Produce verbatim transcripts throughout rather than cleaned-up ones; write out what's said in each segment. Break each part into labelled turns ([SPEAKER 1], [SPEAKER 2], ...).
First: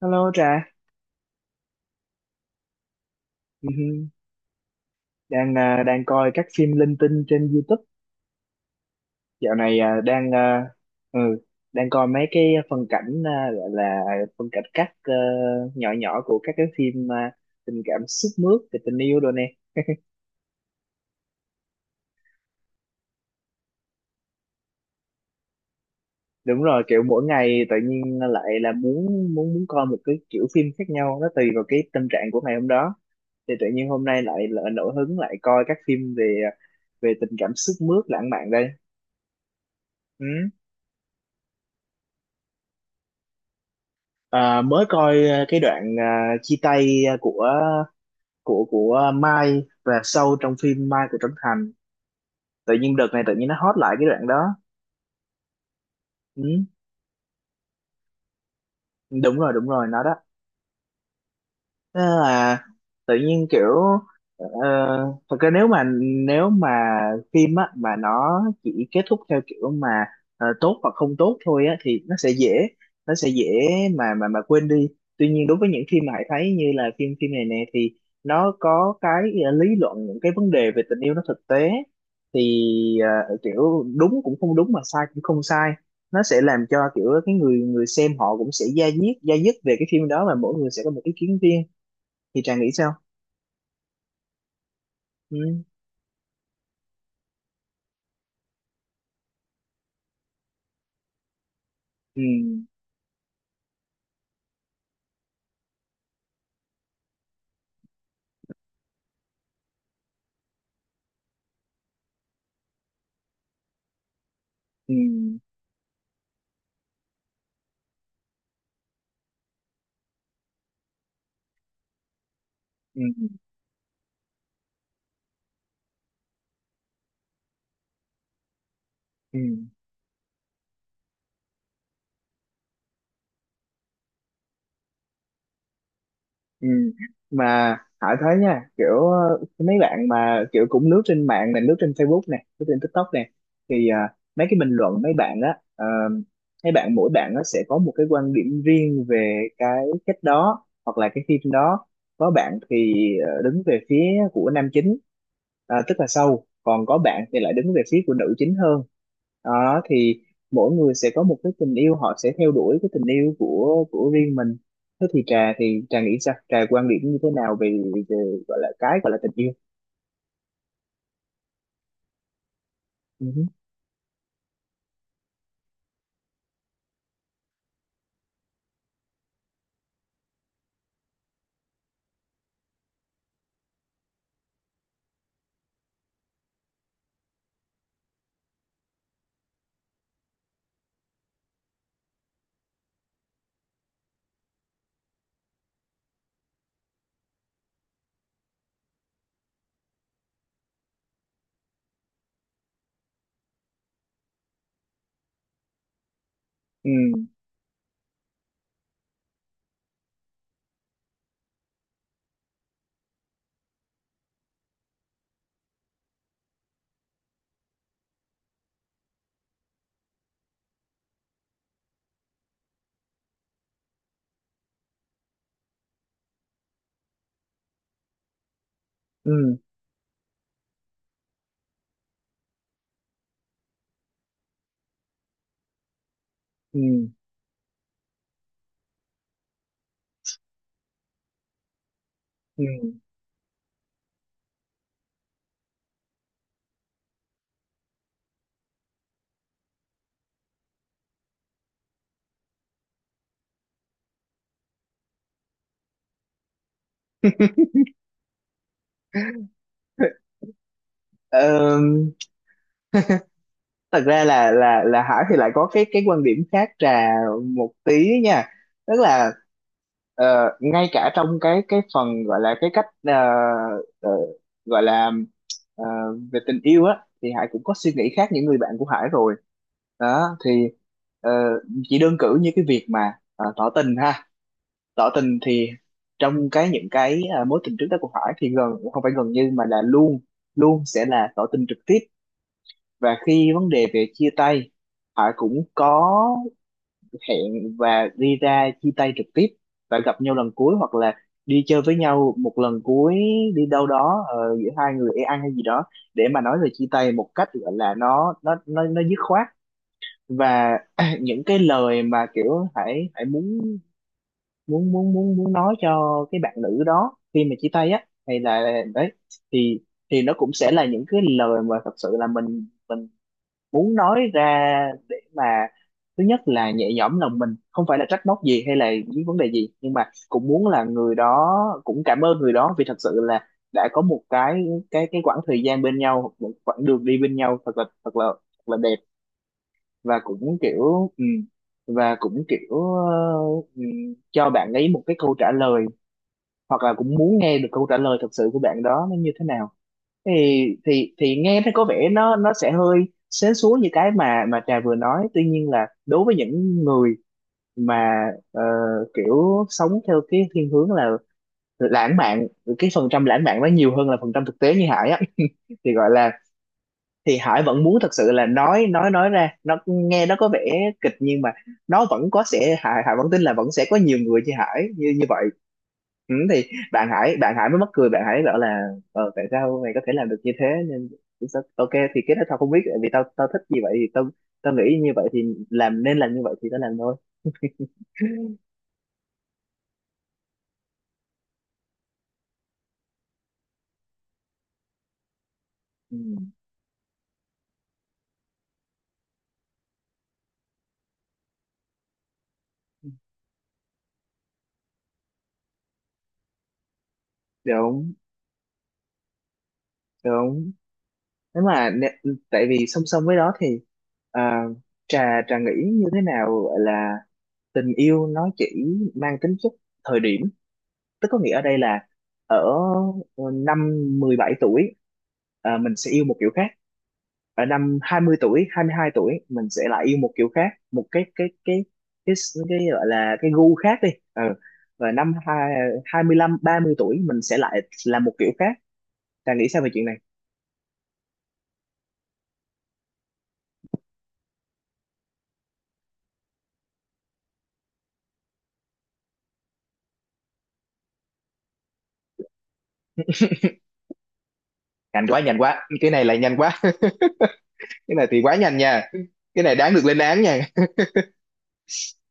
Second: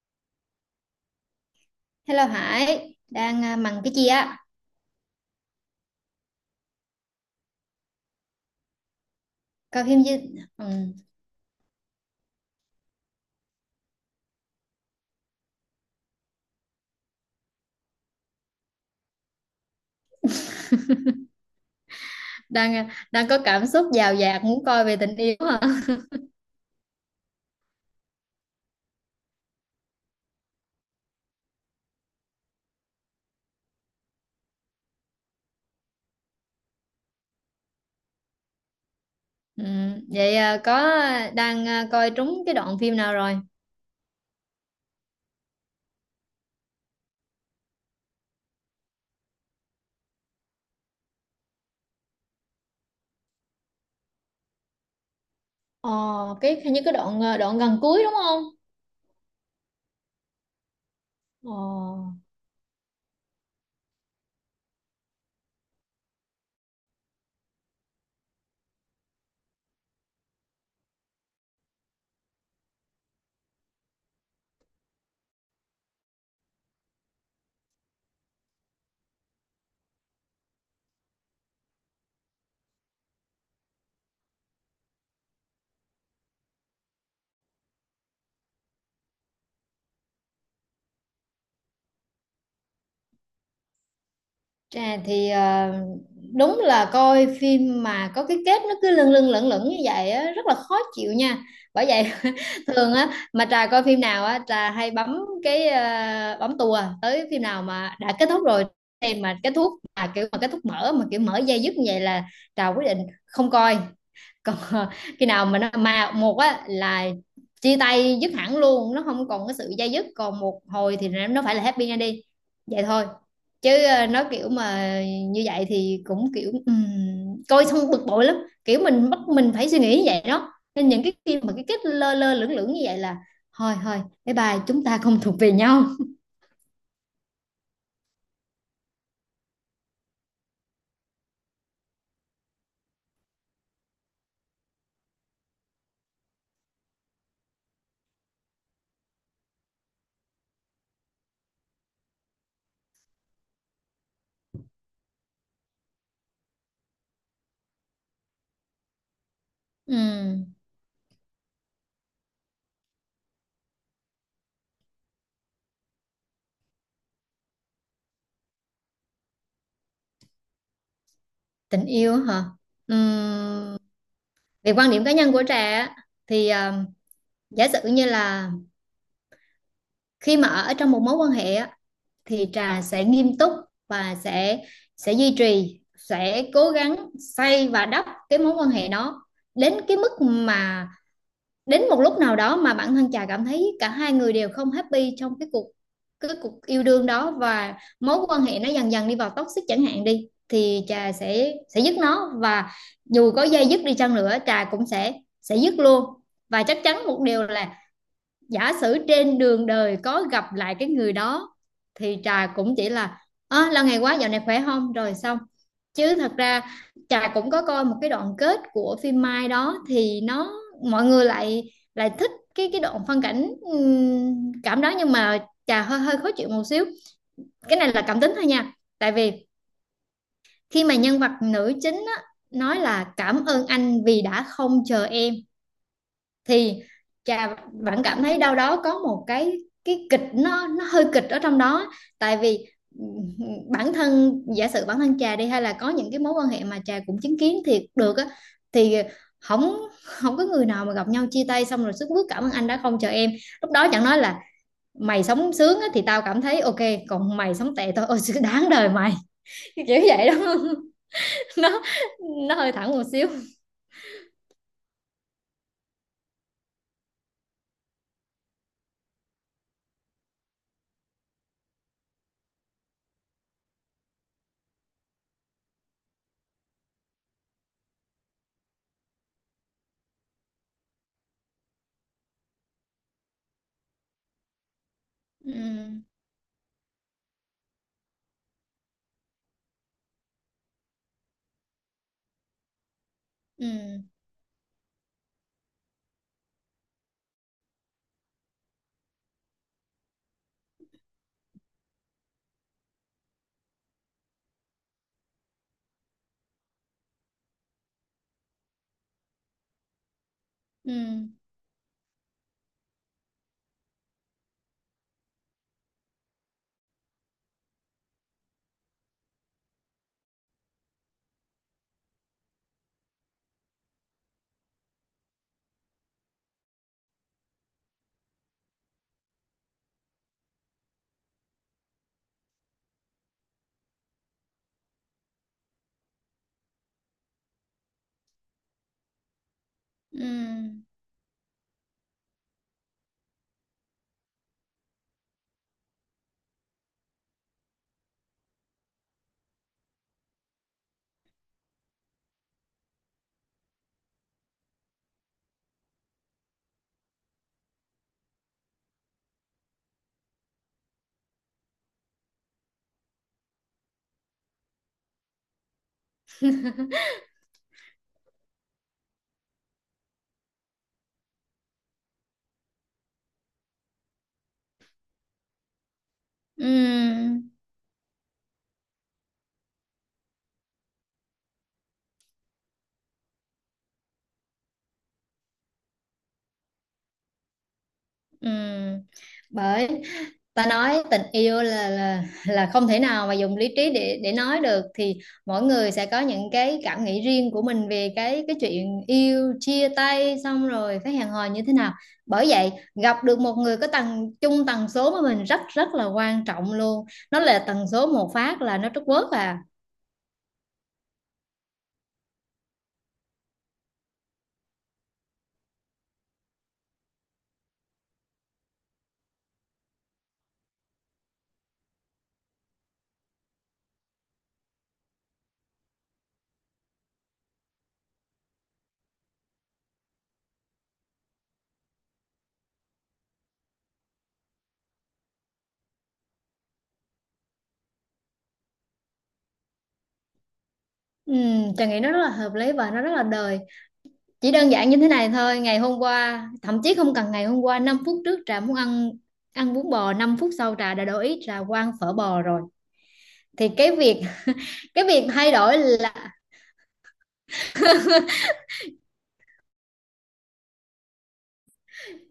[SPEAKER 1] Hello Trà.
[SPEAKER 2] Hello Hải, đang à,
[SPEAKER 1] Ừ
[SPEAKER 2] mằng cái
[SPEAKER 1] hừ.
[SPEAKER 2] gì á?
[SPEAKER 1] đang à, đang coi các phim linh tinh trên YouTube dạo này.
[SPEAKER 2] Coi
[SPEAKER 1] À,
[SPEAKER 2] phim chứ?
[SPEAKER 1] đang à,
[SPEAKER 2] Ừ.
[SPEAKER 1] ừ, đang coi mấy cái phân cảnh, à, gọi là phân cảnh cắt ờ, nhỏ nhỏ của các cái phim à, tình cảm sướt mướt về tình yêu rồi nè.
[SPEAKER 2] Đang à, đang có cảm xúc dào dạt muốn coi về tình yêu hả?
[SPEAKER 1] Đúng rồi, kiểu mỗi ngày tự nhiên lại là muốn, muốn muốn coi một cái kiểu phim khác nhau, nó tùy vào cái tâm trạng của ngày hôm đó. Thì tự nhiên hôm nay lại, lại nổi hứng lại coi các phim về ờ, về tình cảm sướt mướt lãng mạn đây.
[SPEAKER 2] Ừ.
[SPEAKER 1] Ừ.
[SPEAKER 2] Vậy à, có à, đang à, coi trúng cái đoạn phim nào rồi?
[SPEAKER 1] À, mới coi à, cái đoạn à, chia tay à, của của của Mai và Sâu trong phim Mai của Trấn Thành. Tự nhiên đợt này tự nhiên nó hot lại cái đoạn đó.
[SPEAKER 2] Ồ, cái
[SPEAKER 1] Ừ,
[SPEAKER 2] hình như cái đoạn à, đoạn gần cuối đúng không?
[SPEAKER 1] đúng rồi, đúng rồi, nó đó. Thế
[SPEAKER 2] Ồ.
[SPEAKER 1] là tự nhiên kiểu ờ, thật ra nếu mà, nếu mà phim á mà nó chỉ kết thúc theo kiểu mà ờ, tốt hoặc không tốt thôi á thì nó sẽ dễ, nó sẽ dễ mà mà mà quên đi. Tuy nhiên đối với những phim mà Hải thấy như là phim phim này nè thì nó có cái ờ, lý luận những cái vấn đề về tình yêu, nó thực tế. Thì ờ, kiểu đúng cũng không đúng mà sai cũng không sai, nó sẽ làm cho kiểu cái người người xem họ cũng sẽ da diết da dứt về cái phim đó, và mỗi người sẽ có một ý kiến riêng. Thì Trà nghĩ sao?
[SPEAKER 2] À, thì
[SPEAKER 1] Ừ
[SPEAKER 2] ờ, đúng là coi phim mà có cái kết nó cứ lâng lâng lẩn lẩn như vậy á, rất là khó chịu nha. Bởi vậy
[SPEAKER 1] ừ.
[SPEAKER 2] thường á mà Trà coi phim nào á, Trà hay bấm cái ờ, bấm tua tới phim nào mà đã kết thúc rồi. Em mà kết thúc mà kiểu mà kết thúc mở mà kiểu mở dây dứt như vậy là Trà quyết định không coi. Còn
[SPEAKER 1] Ừ.
[SPEAKER 2] khi nào mà nó mà một á là chia tay dứt hẳn luôn, nó không còn cái sự dây dứt còn một hồi thì nó phải là happy ra đi, vậy
[SPEAKER 1] Ừ
[SPEAKER 2] thôi.
[SPEAKER 1] ừ
[SPEAKER 2] Chứ ờ, nó kiểu mà như vậy thì cũng kiểu ừm, coi xong bực bội lắm. Kiểu mình bắt
[SPEAKER 1] ừ.
[SPEAKER 2] mình phải suy nghĩ như vậy đó, nên những cái khi mà cái kết lơ lơ lửng lửng như vậy là thôi thôi, bye bye, chúng ta không thuộc về nhau.
[SPEAKER 1] Ừ. Mà Hải thấy nha, kiểu ờ, mấy bạn mà kiểu cũng lướt trên mạng này, lướt trên Facebook này, lướt trên TikTok này, thì ờ, mấy cái bình luận mấy bạn á, ờ, mấy bạn, mỗi bạn nó sẽ có một cái quan điểm riêng về cái cách đó hoặc là cái phim đó. Có bạn thì ờ, đứng về phía của nam chính, ờ, tức là Sâu, còn có bạn thì lại đứng về phía của nữ chính hơn. Đó thì
[SPEAKER 2] Ừm,
[SPEAKER 1] mỗi người sẽ có một cái tình yêu, họ sẽ theo đuổi cái tình yêu của của riêng mình. Thế thì trà thì Trà nghĩ sao, Trà quan điểm như thế nào về, về gọi là cái gọi là tình yêu?
[SPEAKER 2] tình yêu á hả?
[SPEAKER 1] Ừ
[SPEAKER 2] Ừm, về quan điểm cá nhân của Trà á, thì ờ, giả sử như là khi mà ở trong một mối quan hệ á, thì Trà sẽ nghiêm túc và sẽ sẽ duy trì, sẽ cố gắng xây và đắp cái mối quan hệ đó đến cái mức mà đến một lúc nào đó mà bản thân Trà cảm thấy cả hai người đều không happy trong cái cuộc cái cuộc yêu đương đó, và mối quan hệ nó dần dần đi vào toxic chẳng hạn đi, thì Trà sẽ sẽ dứt nó, và dù có dây dứt đi chăng nữa Trà cũng sẽ sẽ dứt luôn. Và chắc
[SPEAKER 1] ừ
[SPEAKER 2] chắn một điều là giả sử trên đường đời có gặp lại cái người đó thì Trà cũng chỉ là à, là ngày quá dạo này khỏe không rồi xong. Chứ thật ra Trà cũng có coi một cái đoạn kết của phim Mai đó, thì nó mọi người lại lại thích cái cái đoạn phân cảnh ừm, cảm đó, nhưng mà Trà hơi hơi khó chịu một xíu. Cái này là cảm tính thôi nha. Tại vì
[SPEAKER 1] ừ
[SPEAKER 2] khi mà nhân vật nữ chính á, nói là cảm ơn anh vì đã không chờ em, thì
[SPEAKER 1] ừ
[SPEAKER 2] Trà vẫn cảm thấy đâu đó có một cái cái kịch, nó nó hơi kịch ở trong đó. Tại vì
[SPEAKER 1] ừ.
[SPEAKER 2] ừ, bản thân, giả sử bản thân Trà đi hay là có những cái mối quan hệ mà Trà cũng chứng kiến thiệt được á, thì không không có người nào mà gặp nhau chia tay xong rồi sức bước cảm ơn anh đã không chờ em. Lúc đó chẳng nói là mày sống sướng á, thì tao cảm thấy ok, còn mày sống tệ thôi ôi sự đáng đời mày, kiểu vậy đó. nó
[SPEAKER 1] Ờm,
[SPEAKER 2] nó hơi thẳng một xíu.
[SPEAKER 1] Thật ra là là là Hải thì lại có cái cái quan điểm khác Trà một tí nha. Tức là ờ, ngay cả trong cái cái phần gọi là cái cách, ờ, ờ, gọi là ờ, về tình yêu á, thì Hải cũng có suy nghĩ khác những người bạn của Hải rồi. Đó thì ờ, chỉ đơn cử như cái việc mà ờ, tỏ tình ha. Tỏ tình thì
[SPEAKER 2] Ừ,
[SPEAKER 1] trong cái những cái à, mối tình trước đó của Hải thì gần, không phải gần, như mà là luôn, luôn sẽ là tỏ tình trực tiếp. Và khi vấn đề
[SPEAKER 2] ừ,
[SPEAKER 1] về chia tay, Hải cũng có hẹn và đi ra chia tay trực tiếp, và gặp nhau lần cuối, hoặc là đi chơi với nhau một lần cuối, đi đâu đó, ờ, giữa hai người đi ăn hay gì đó, để mà nói về chia tay một cách gọi là nó nó nó nó dứt khoát. Và
[SPEAKER 2] ừ,
[SPEAKER 1] những cái lời mà kiểu Hải Hải muốn, muốn muốn muốn muốn nói cho cái bạn nữ đó khi mà chia tay á hay là đấy, thì thì nó cũng sẽ là những cái lời mà thật sự là mình mình muốn nói ra. Để mà thứ nhất là nhẹ nhõm lòng mình, không phải là trách móc gì hay là những vấn đề gì, nhưng mà cũng muốn là người đó, cũng cảm ơn người đó vì thật sự là đã có một cái cái cái quãng thời gian bên nhau, một quãng đường đi bên nhau thật là, thật là thật là đẹp. Và
[SPEAKER 2] ừ.
[SPEAKER 1] cũng kiểu ừ, và cũng kiểu ờ, ừ, cho bạn ấy một cái câu trả lời, hoặc là cũng muốn nghe được câu trả lời thật sự của bạn đó nó như thế nào. Thì thì thì nghe thấy có vẻ nó nó sẽ hơi sến súa như cái mà mà Trà vừa nói. Tuy nhiên là đối với những người mà ờ, kiểu sống theo cái thiên hướng là lãng mạn, cái phần trăm lãng mạn nó nhiều hơn là phần trăm thực tế như Hải á, thì gọi là thì Hải vẫn muốn thật sự là nói, nói nói ra nó nghe nó có vẻ kịch, nhưng mà nó vẫn có sẽ Hải Hải vẫn tin là vẫn sẽ có nhiều người như Hải như như vậy. Ừ, thì bạn
[SPEAKER 2] Ừ,
[SPEAKER 1] Hải bạn Hải mới mắc cười, bạn Hải bảo là ờ tại sao mày có thể làm được như thế. Nên sao- ok, thì cái đó tao không biết, tại vì tao tao thích như vậy thì tao, tao nghĩ như vậy thì làm, nên làm như vậy thì tao làm thôi.
[SPEAKER 2] ừ. Bởi ta nói tình yêu là là là không thể nào mà dùng lý trí để để nói được, thì mỗi người sẽ có những
[SPEAKER 1] Ừ.
[SPEAKER 2] cái cảm nghĩ riêng của mình về cái cái chuyện yêu, chia tay xong rồi phải hẹn hò như thế nào. Bởi vậy gặp được một người có tần chung tần số với mình rất rất là quan trọng luôn. Nó là tần số
[SPEAKER 1] Đúng
[SPEAKER 2] một phát là nó trút quớt à.
[SPEAKER 1] đúng. Nếu mà nè- tại vì song song với đó thì à, trà Trà nghĩ như thế nào, gọi là tình yêu nó chỉ mang tính chất thời điểm. Tức có nghĩa ở đây là ở ờ, năm mười bảy tuổi, à, mình sẽ yêu một kiểu khác. Ở năm hai mươi tuổi, hai mươi hai tuổi mình sẽ lại yêu một kiểu khác, một cái cái cái cái, cái, gọi là cái gu khác đi. Ừ. Và năm hai hai mươi lăm, ba mươi tuổi mình sẽ lại là một kiểu khác. Trang nghĩ sao về chuyện này?
[SPEAKER 2] Ừ, Trà nghĩ nó rất là hợp lý và nó rất là đời. Chỉ đơn giản như thế này thôi, ngày hôm qua, thậm chí không cần ngày hôm qua, năm phút trước Trà muốn ăn ăn bún bò, năm phút sau Trà đã đổi ý, Trà qua ăn phở bò rồi. Thì cái việc cái
[SPEAKER 1] Nhanh
[SPEAKER 2] việc
[SPEAKER 1] quá
[SPEAKER 2] thay
[SPEAKER 1] nhanh
[SPEAKER 2] đổi
[SPEAKER 1] quá, cái
[SPEAKER 2] là
[SPEAKER 1] này lại nhanh quá. Cái này thì quá nhanh nha, cái này đáng được lên án nha.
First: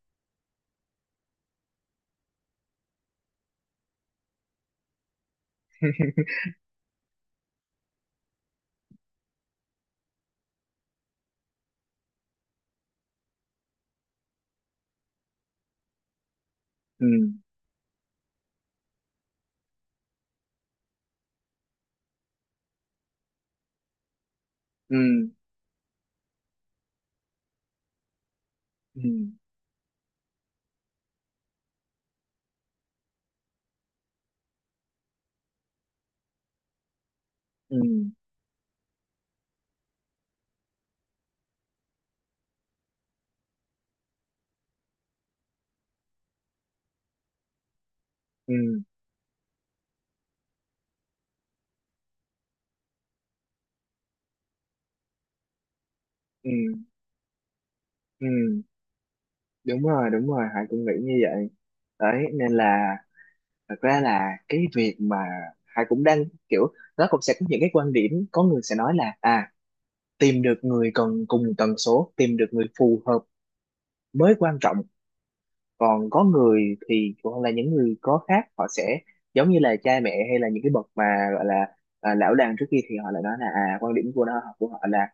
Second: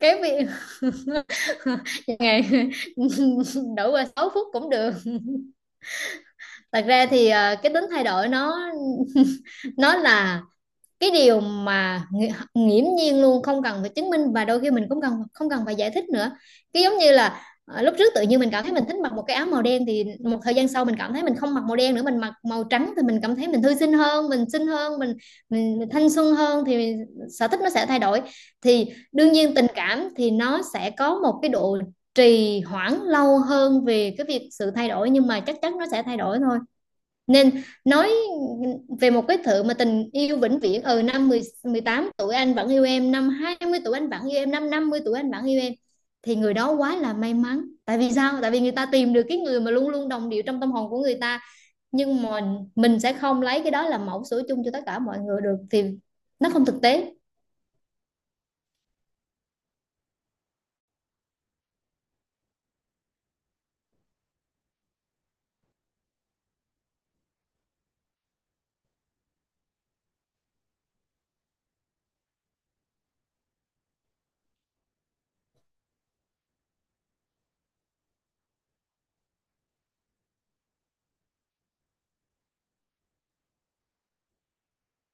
[SPEAKER 2] cái việc ngày đổi qua sáu phút cũng được. Thật ra thì ờ, cái tính thay đổi nó nó là cái điều mà nghi- nghiễm nhiên luôn, không cần phải chứng minh, và đôi khi mình cũng cần không cần phải giải thích nữa. Cái giống
[SPEAKER 1] Ừ.
[SPEAKER 2] như là ờ, lúc trước tự nhiên mình cảm thấy mình thích mặc một cái áo màu đen, thì một thời gian sau mình cảm thấy mình không mặc màu đen nữa, mình mặc màu trắng thì mình cảm thấy mình thư sinh hơn, mình xinh
[SPEAKER 1] Ừ.
[SPEAKER 2] hơn, mình, mình, mình thanh xuân hơn, thì sở thích nó sẽ thay đổi. Thì
[SPEAKER 1] Ừ.
[SPEAKER 2] đương nhiên tình cảm thì nó sẽ có một cái độ trì hoãn lâu hơn về cái việc sự thay đổi, nhưng mà chắc chắn nó sẽ thay đổi thôi. Nên
[SPEAKER 1] Ừ.
[SPEAKER 2] nói về một cái thứ mà tình yêu vĩnh viễn, ừ năm mười mười tám tuổi anh vẫn yêu em, năm hai mươi tuổi anh vẫn yêu em, năm năm mươi tuổi anh vẫn yêu em, thì người đó quá là may mắn, tại vì sao? Tại
[SPEAKER 1] Ừ.
[SPEAKER 2] vì người ta tìm được cái người mà luôn luôn đồng điệu trong tâm hồn của người ta. Nhưng mà mình sẽ không lấy cái đó làm mẫu số chung cho tất cả mọi người được, thì
[SPEAKER 1] Ừ.
[SPEAKER 2] nó không thực tế.
[SPEAKER 1] Ừ, đúng rồi, đúng rồi, Hải cũng nghĩ như vậy. Đấy, nên là thật ra là cái việc mà Hải cũng đang kiểu, nó cũng sẽ có những cái quan điểm. Có người sẽ nói là à, tìm được người cần cùng tần số, tìm được người phù hợp mới quan trọng. Còn có người thì, hoặc là những người có khác, họ sẽ giống như là cha mẹ hay là những cái bậc mà gọi là à, lão đàn trước kia, thì họ lại nói là à, quan điểm của nó của họ là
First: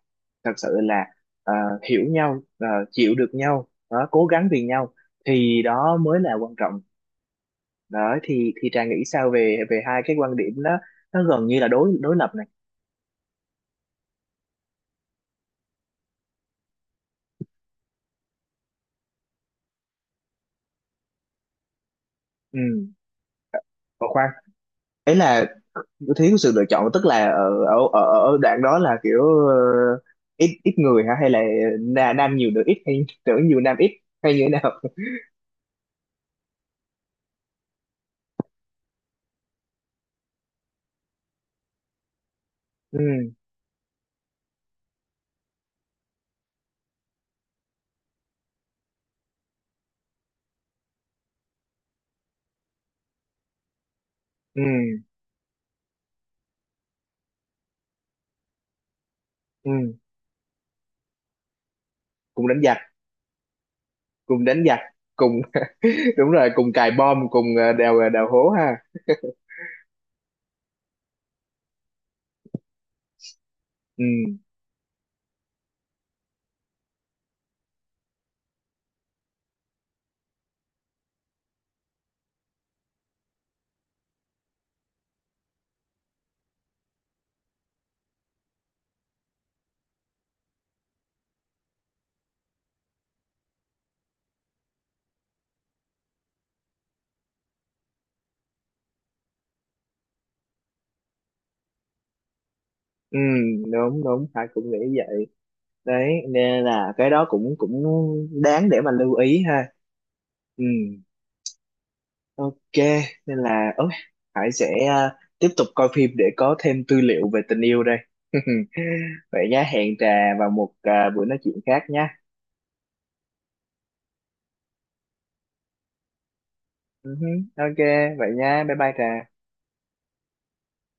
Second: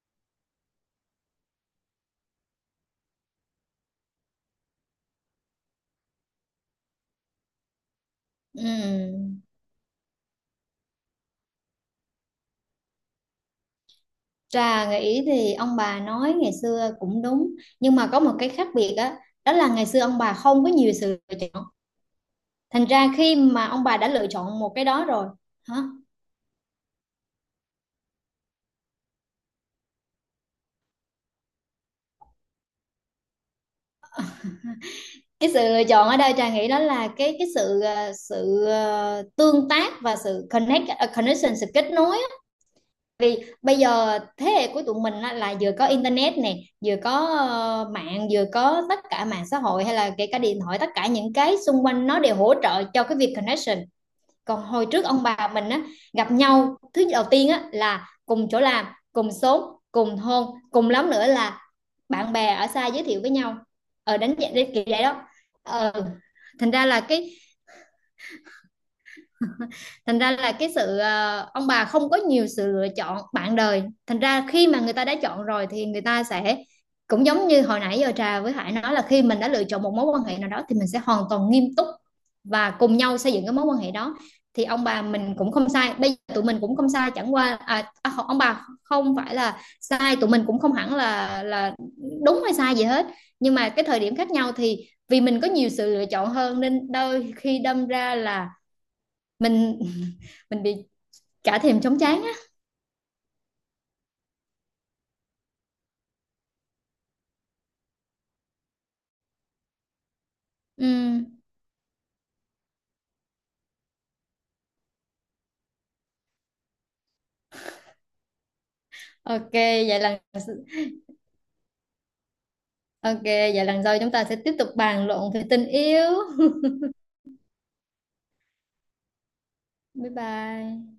[SPEAKER 1] thật sự là à, hiểu nhau, à, chịu được nhau đó, cố gắng vì nhau, thì đó mới là quan trọng. Đó thì thì Trà nghĩ sao
[SPEAKER 2] Ừm.
[SPEAKER 1] về, về hai cái quan điểm đó, nó gần như là đối đối lập này.
[SPEAKER 2] Trà nghĩ thì ông bà nói ngày xưa cũng đúng, nhưng mà có một cái khác biệt á, đó là ngày xưa ông bà không có nhiều sự lựa chọn,
[SPEAKER 1] Ừ,
[SPEAKER 2] thành ra khi mà ông bà đã
[SPEAKER 1] còn
[SPEAKER 2] lựa
[SPEAKER 1] khoan,
[SPEAKER 2] chọn một cái đó
[SPEAKER 1] ấy
[SPEAKER 2] rồi.
[SPEAKER 1] là
[SPEAKER 2] Hả?
[SPEAKER 1] nó thiếu sự lựa chọn, tức là ở ở ở, ở, đoạn đó là kiểu ờ, ít, ít người hả, hay là na- nam nhiều nữ ít hay nữ nhiều nam ít hay như thế nào?
[SPEAKER 2] Cái sự lựa chọn ở đây Trà nghĩ đó là cái cái sự ờ, sự ờ, tương tác và sự connect ờ, connection, sự kết nối á.
[SPEAKER 1] Ừ
[SPEAKER 2] Vì bây giờ thế hệ của tụi mình á, là vừa có internet nè, vừa có ờ, mạng, vừa có tất cả mạng xã hội hay là kể cả điện thoại, tất cả những cái xung quanh nó đều hỗ trợ cho cái việc connection.
[SPEAKER 1] ừ
[SPEAKER 2] Còn hồi trước ông bà mình á, gặp nhau thứ đầu tiên á là cùng chỗ làm, cùng xóm,
[SPEAKER 1] ừ.
[SPEAKER 2] cùng thôn, cùng lắm nữa là bạn
[SPEAKER 1] Cùng
[SPEAKER 2] bè
[SPEAKER 1] đánh
[SPEAKER 2] ở
[SPEAKER 1] giặc.
[SPEAKER 2] xa giới thiệu với nhau, ở đánh
[SPEAKER 1] Cùng
[SPEAKER 2] giá
[SPEAKER 1] đánh
[SPEAKER 2] đấy
[SPEAKER 1] giặc.
[SPEAKER 2] kiểu vậy đó.
[SPEAKER 1] Cùng
[SPEAKER 2] ờ
[SPEAKER 1] đúng rồi,
[SPEAKER 2] thành
[SPEAKER 1] cùng
[SPEAKER 2] ra
[SPEAKER 1] cài
[SPEAKER 2] là
[SPEAKER 1] bom,
[SPEAKER 2] cái
[SPEAKER 1] cùng ờ, đào, đào hố ha.
[SPEAKER 2] thành ra là cái sự ờ, ông bà không có nhiều sự lựa chọn bạn đời,
[SPEAKER 1] Ừ
[SPEAKER 2] thành ra khi mà người ta đã chọn rồi thì người ta sẽ cũng giống như hồi nãy giờ Trà với Hải nói là khi mình đã lựa chọn một mối quan hệ nào đó thì mình sẽ hoàn toàn nghiêm túc và cùng nhau xây dựng cái mối quan hệ đó. Thì ông bà mình cũng không sai, bây giờ tụi mình cũng không sai, chẳng qua à, à, ông bà không phải là sai, tụi mình cũng không hẳn là là đúng hay sai gì hết. Nhưng mà cái thời điểm khác nhau thì vì mình có nhiều sự lựa chọn hơn nên đôi khi đâm ra là mình mình bị cả thèm chóng trán á.
[SPEAKER 1] ừ. Đúng đúng, phải cũng nghĩ vậy. Đấy, nên là cái đó cũng cũng đáng để mà lưu ý ha. Ừ.
[SPEAKER 2] Ừm,
[SPEAKER 1] Ok, nên là ôi, Hải sẽ à, tiếp tục coi phim để có thêm tư liệu về tình yêu đây. Vậy
[SPEAKER 2] ok
[SPEAKER 1] nhá, hẹn
[SPEAKER 2] vậy
[SPEAKER 1] Trà
[SPEAKER 2] lần
[SPEAKER 1] vào một à, buổi nói chuyện khác nhá.
[SPEAKER 2] ok vậy lần sau chúng ta sẽ tiếp tục bàn luận về tình yêu.
[SPEAKER 1] Ừ hứ, ok, vậy nhá, bye bye Trà.
[SPEAKER 2] Bye bye.